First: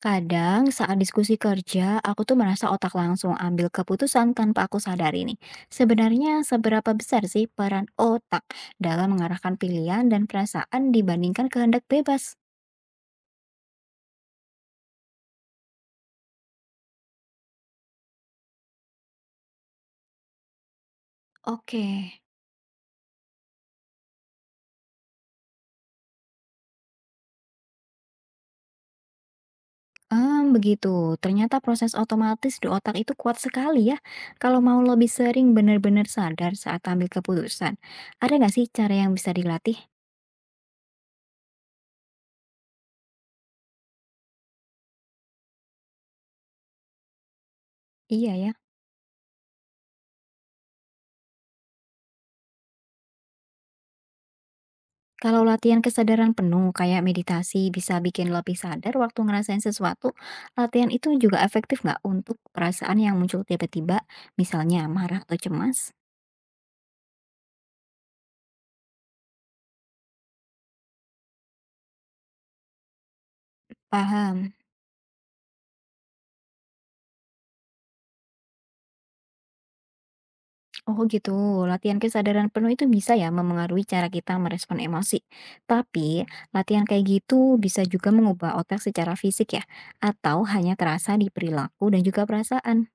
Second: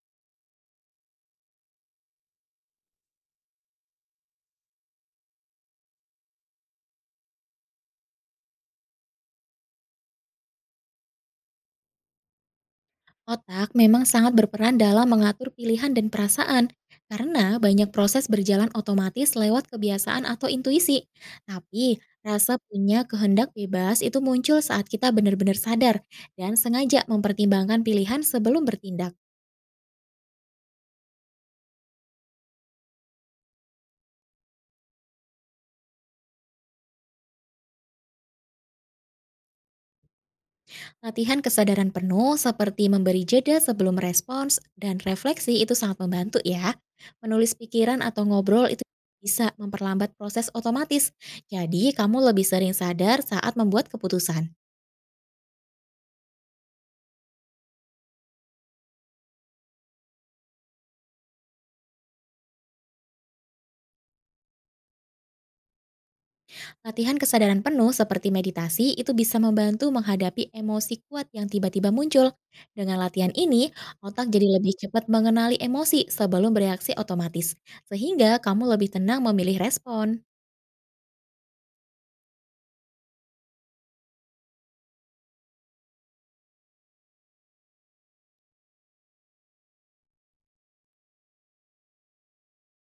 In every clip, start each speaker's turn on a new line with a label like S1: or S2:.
S1: Kadang saat diskusi kerja, aku tuh merasa otak langsung ambil keputusan tanpa aku sadari nih. Sebenarnya seberapa besar sih peran otak dalam mengarahkan pilihan dan perasaan dibandingkan kehendak bebas?
S2: Otak memang sangat berperan dalam mengatur pilihan dan perasaan, karena banyak proses berjalan otomatis lewat kebiasaan atau intuisi. Tapi,
S1: Oke.
S2: rasa punya kehendak bebas itu muncul saat kita benar-benar sadar dan sengaja mempertimbangkan pilihan sebelum bertindak.
S1: Hmm, begitu. Ternyata proses otomatis di otak itu kuat sekali ya. Kalau mau lebih sering benar-benar sadar saat ambil keputusan. Ada nggak sih cara yang bisa dilatih?
S2: Latihan kesadaran penuh seperti memberi jeda sebelum respons dan refleksi itu sangat membantu ya. Menulis pikiran atau
S1: Iya ya.
S2: ngobrol itu bisa memperlambat proses otomatis. Jadi, kamu lebih sering sadar saat membuat keputusan.
S1: Kalau latihan kesadaran penuh kayak meditasi bisa bikin lebih sadar waktu ngerasain sesuatu, latihan itu juga efektif nggak untuk perasaan yang muncul tiba-tiba, misalnya marah atau cemas?
S2: Latihan kesadaran penuh seperti meditasi itu bisa membantu menghadapi emosi kuat yang tiba-tiba muncul. Dengan latihan ini, otak
S1: Paham.
S2: jadi lebih cepat mengenali emosi sebelum bereaksi otomatis, sehingga kamu lebih tenang memilih respon.
S1: Oh gitu, latihan kesadaran penuh itu bisa ya memengaruhi cara kita merespon emosi. Tapi, latihan kayak gitu bisa juga mengubah otak secara fisik ya, atau hanya terasa di perilaku dan juga perasaan.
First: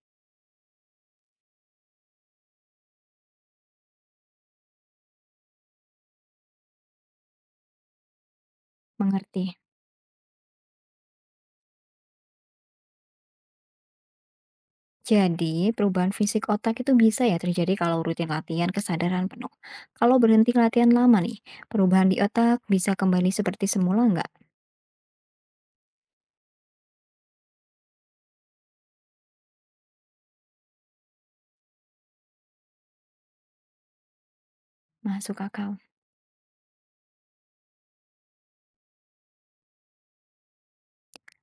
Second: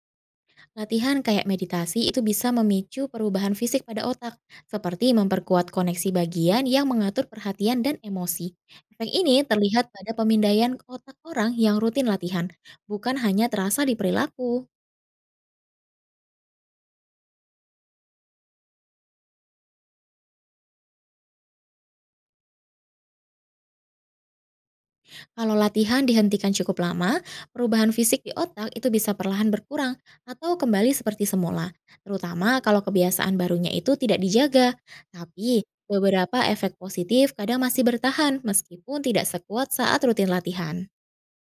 S2: Latihan kayak meditasi itu bisa memicu perubahan fisik pada otak, seperti memperkuat koneksi bagian yang mengatur perhatian dan emosi. Efek ini
S1: Mengerti.
S2: terlihat pada pemindaian otak orang yang rutin latihan, bukan hanya terasa di perilaku.
S1: Jadi, perubahan fisik otak itu bisa ya terjadi kalau rutin latihan kesadaran penuh. Kalau berhenti latihan lama nih, perubahan di otak bisa kembali seperti semula nggak?
S2: Kalau latihan dihentikan cukup lama, perubahan fisik di otak itu bisa perlahan berkurang atau kembali seperti semula, terutama kalau kebiasaan barunya itu tidak dijaga.
S1: Masuk
S2: Tapi,
S1: akal.
S2: beberapa efek positif kadang masih bertahan meskipun tidak sekuat saat rutin latihan.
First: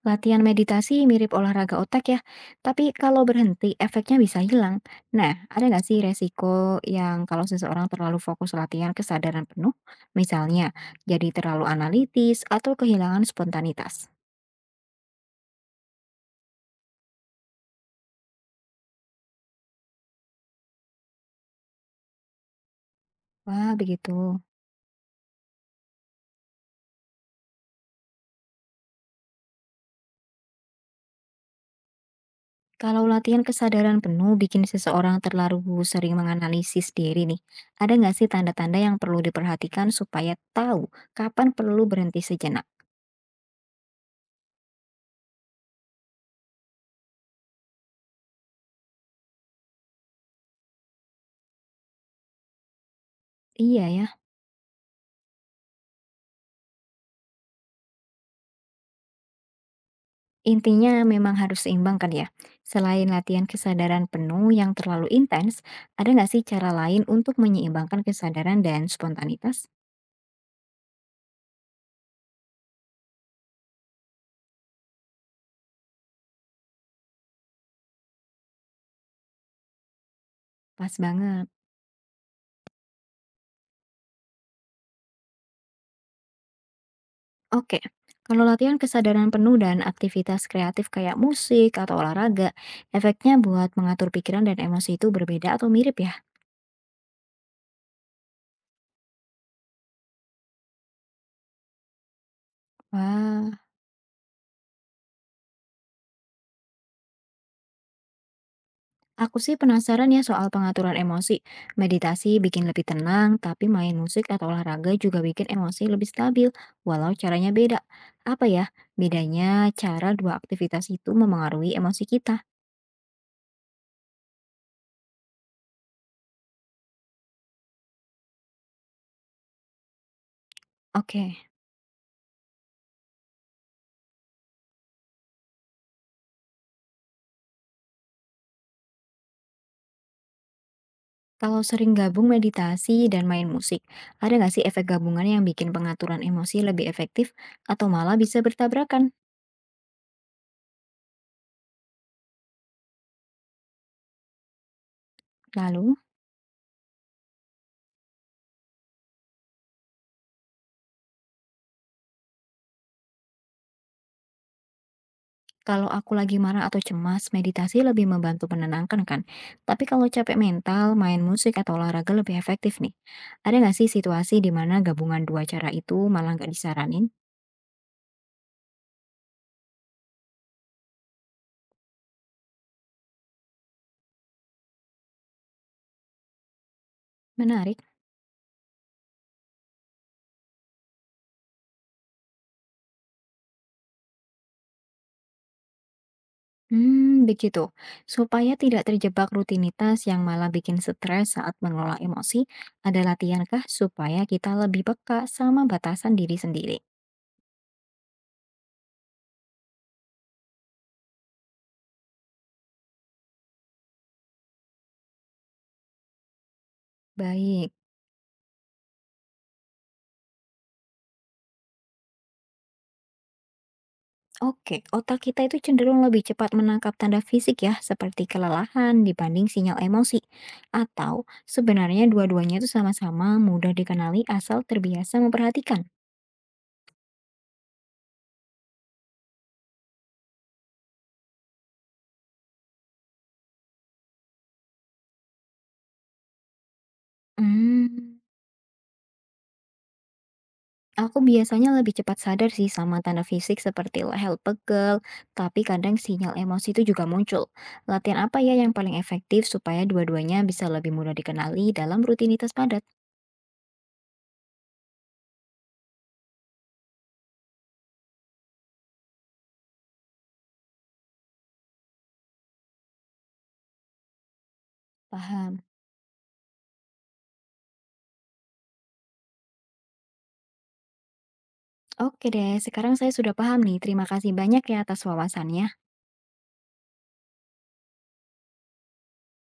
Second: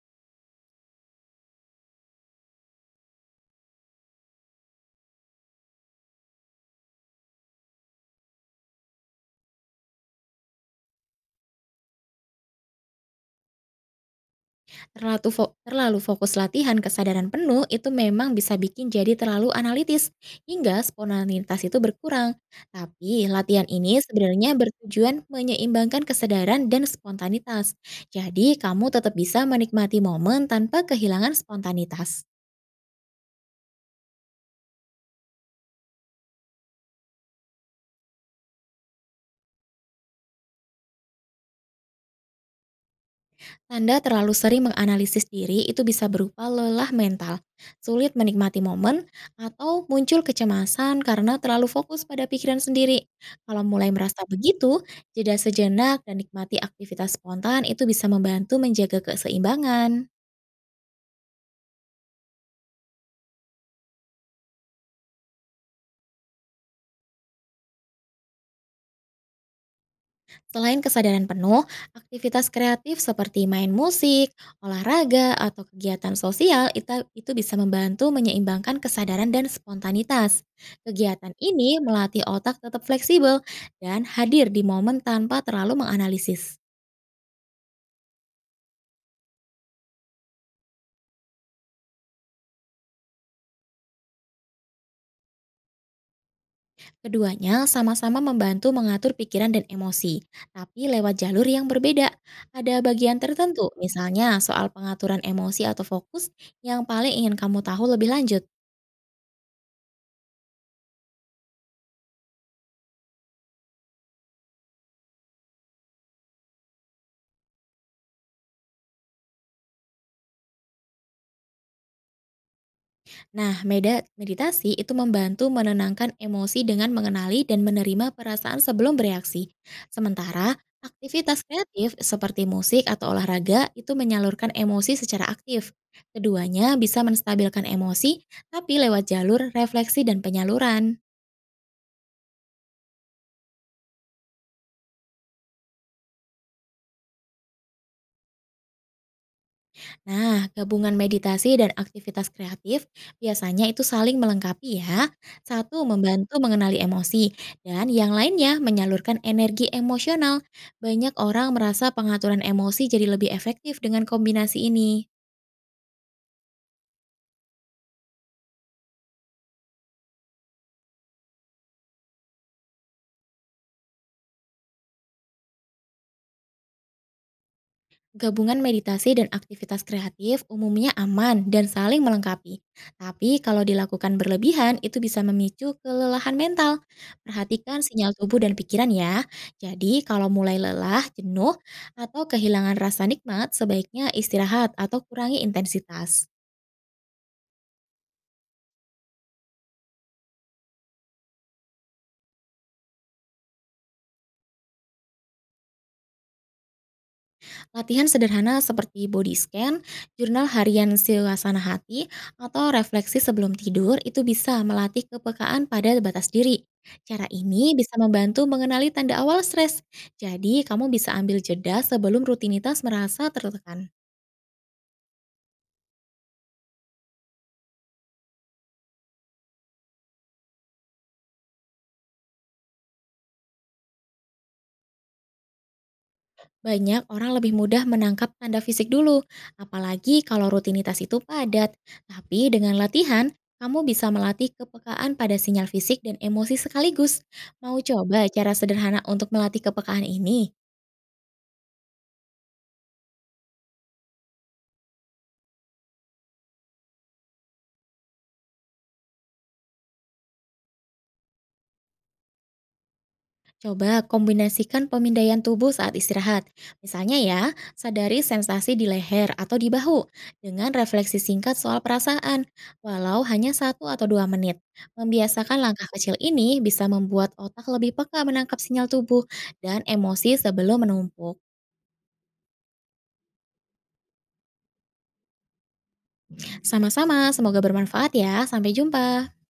S1: Latihan meditasi mirip olahraga otak ya, tapi kalau berhenti efeknya bisa hilang. Nah, ada nggak sih resiko yang kalau seseorang terlalu fokus latihan kesadaran penuh, misalnya jadi terlalu analitis atau kehilangan spontanitas?
S2: Terlalu fokus latihan kesadaran penuh itu memang bisa bikin jadi terlalu analitis, hingga spontanitas itu berkurang. Tapi latihan
S1: Wah,
S2: ini
S1: begitu.
S2: sebenarnya bertujuan menyeimbangkan kesadaran dan spontanitas. Jadi kamu tetap bisa menikmati momen tanpa kehilangan spontanitas.
S1: Kalau latihan kesadaran penuh bikin seseorang terlalu sering menganalisis diri nih, ada nggak sih tanda-tanda yang perlu diperhatikan supaya tahu kapan perlu berhenti sejenak?
S2: Tanda terlalu sering menganalisis diri itu bisa berupa lelah mental, sulit menikmati momen, atau muncul kecemasan karena terlalu fokus pada pikiran sendiri. Kalau
S1: Iya
S2: mulai
S1: ya,
S2: merasa begitu, jeda sejenak dan nikmati aktivitas spontan itu bisa membantu menjaga keseimbangan.
S1: intinya memang harus seimbang kan ya. Selain latihan kesadaran penuh yang terlalu intens, ada nggak sih cara lain untuk menyeimbangkan kesadaran dan spontanitas?
S2: Selain kesadaran penuh, aktivitas kreatif seperti main musik, olahraga, atau kegiatan sosial itu bisa membantu menyeimbangkan kesadaran dan spontanitas.
S1: Pas
S2: Kegiatan
S1: banget.
S2: ini melatih otak tetap fleksibel dan hadir di momen tanpa terlalu menganalisis.
S1: Oke, kalau latihan kesadaran penuh dan aktivitas kreatif kayak musik atau olahraga, efeknya buat mengatur pikiran dan emosi itu berbeda atau mirip ya?
S2: Keduanya sama-sama membantu mengatur pikiran dan emosi, tapi lewat jalur yang berbeda. Ada bagian
S1: Wah,
S2: tertentu, misalnya soal pengaturan emosi atau fokus, yang paling ingin kamu tahu lebih lanjut.
S1: aku sih penasaran ya soal pengaturan emosi. Meditasi bikin lebih tenang, tapi main musik atau olahraga juga bikin emosi lebih stabil, walau caranya beda. Apa ya? Bedanya cara dua aktivitas itu memengaruhi emosi kita.
S2: Nah, meditasi itu membantu menenangkan emosi dengan mengenali dan menerima perasaan sebelum bereaksi. Sementara,
S1: Oke,
S2: aktivitas kreatif seperti musik atau olahraga itu menyalurkan emosi secara aktif. Keduanya bisa menstabilkan emosi, tapi lewat jalur refleksi dan penyaluran.
S1: kalau sering gabung meditasi dan main musik, ada nggak sih efek gabungan yang bikin pengaturan emosi lebih efektif atau malah bisa bertabrakan?
S2: Nah, gabungan meditasi dan aktivitas kreatif biasanya itu saling melengkapi ya. Satu
S1: Lalu?
S2: membantu mengenali emosi dan yang lainnya menyalurkan energi emosional. Banyak orang merasa pengaturan emosi jadi lebih efektif dengan kombinasi ini.
S1: Kalau aku lagi marah atau cemas, meditasi lebih membantu menenangkan kan. Tapi kalau capek mental, main musik atau olahraga lebih efektif nih. Ada nggak sih situasi di mana gabungan dua cara itu malah nggak disaranin?
S2: Gabungan meditasi dan aktivitas kreatif umumnya aman dan saling melengkapi. Tapi kalau dilakukan berlebihan, itu bisa memicu kelelahan mental.
S1: Menarik.
S2: Perhatikan sinyal tubuh dan pikiran ya. Jadi kalau mulai lelah, jenuh, atau kehilangan rasa nikmat, sebaiknya istirahat atau kurangi intensitas.
S1: Hmm, begitu. Supaya tidak terjebak rutinitas yang malah bikin stres saat mengelola emosi, ada latihankah supaya kita lebih peka sama batasan diri sendiri?
S2: Latihan sederhana seperti body scan, jurnal harian suasana hati, atau refleksi sebelum tidur itu bisa melatih kepekaan pada batas diri. Cara
S1: Baik.
S2: ini bisa membantu mengenali tanda awal stres. Jadi, kamu bisa ambil jeda sebelum rutinitas merasa tertekan.
S1: Oke, otak kita itu cenderung lebih cepat menangkap tanda fisik ya, seperti kelelahan dibanding sinyal emosi. Atau sebenarnya dua-duanya itu sama-sama mudah dikenali asal terbiasa memperhatikan.
S2: Banyak orang lebih mudah menangkap tanda fisik dulu, apalagi kalau rutinitas itu padat. Tapi dengan latihan, kamu bisa melatih kepekaan pada sinyal fisik dan emosi sekaligus. Mau
S1: Hmm,
S2: coba cara sederhana untuk melatih kepekaan ini?
S1: aku biasanya lebih cepat sadar sih sama tanda fisik seperti leher pegel, tapi kadang sinyal emosi itu juga muncul. Latihan apa ya yang paling efektif supaya dua-duanya bisa lebih mudah dikenali dalam rutinitas padat?
S2: Coba kombinasikan pemindaian tubuh saat istirahat. Misalnya ya, sadari sensasi di leher atau di bahu dengan refleksi singkat soal perasaan, walau hanya satu atau dua menit. Membiasakan
S1: Paham.
S2: langkah kecil ini bisa membuat otak lebih peka menangkap sinyal tubuh dan emosi sebelum menumpuk.
S1: Oke deh, sekarang saya sudah paham nih. Terima kasih banyak ya atas wawasannya.
S2: Sama-sama, semoga bermanfaat ya. Sampai jumpa.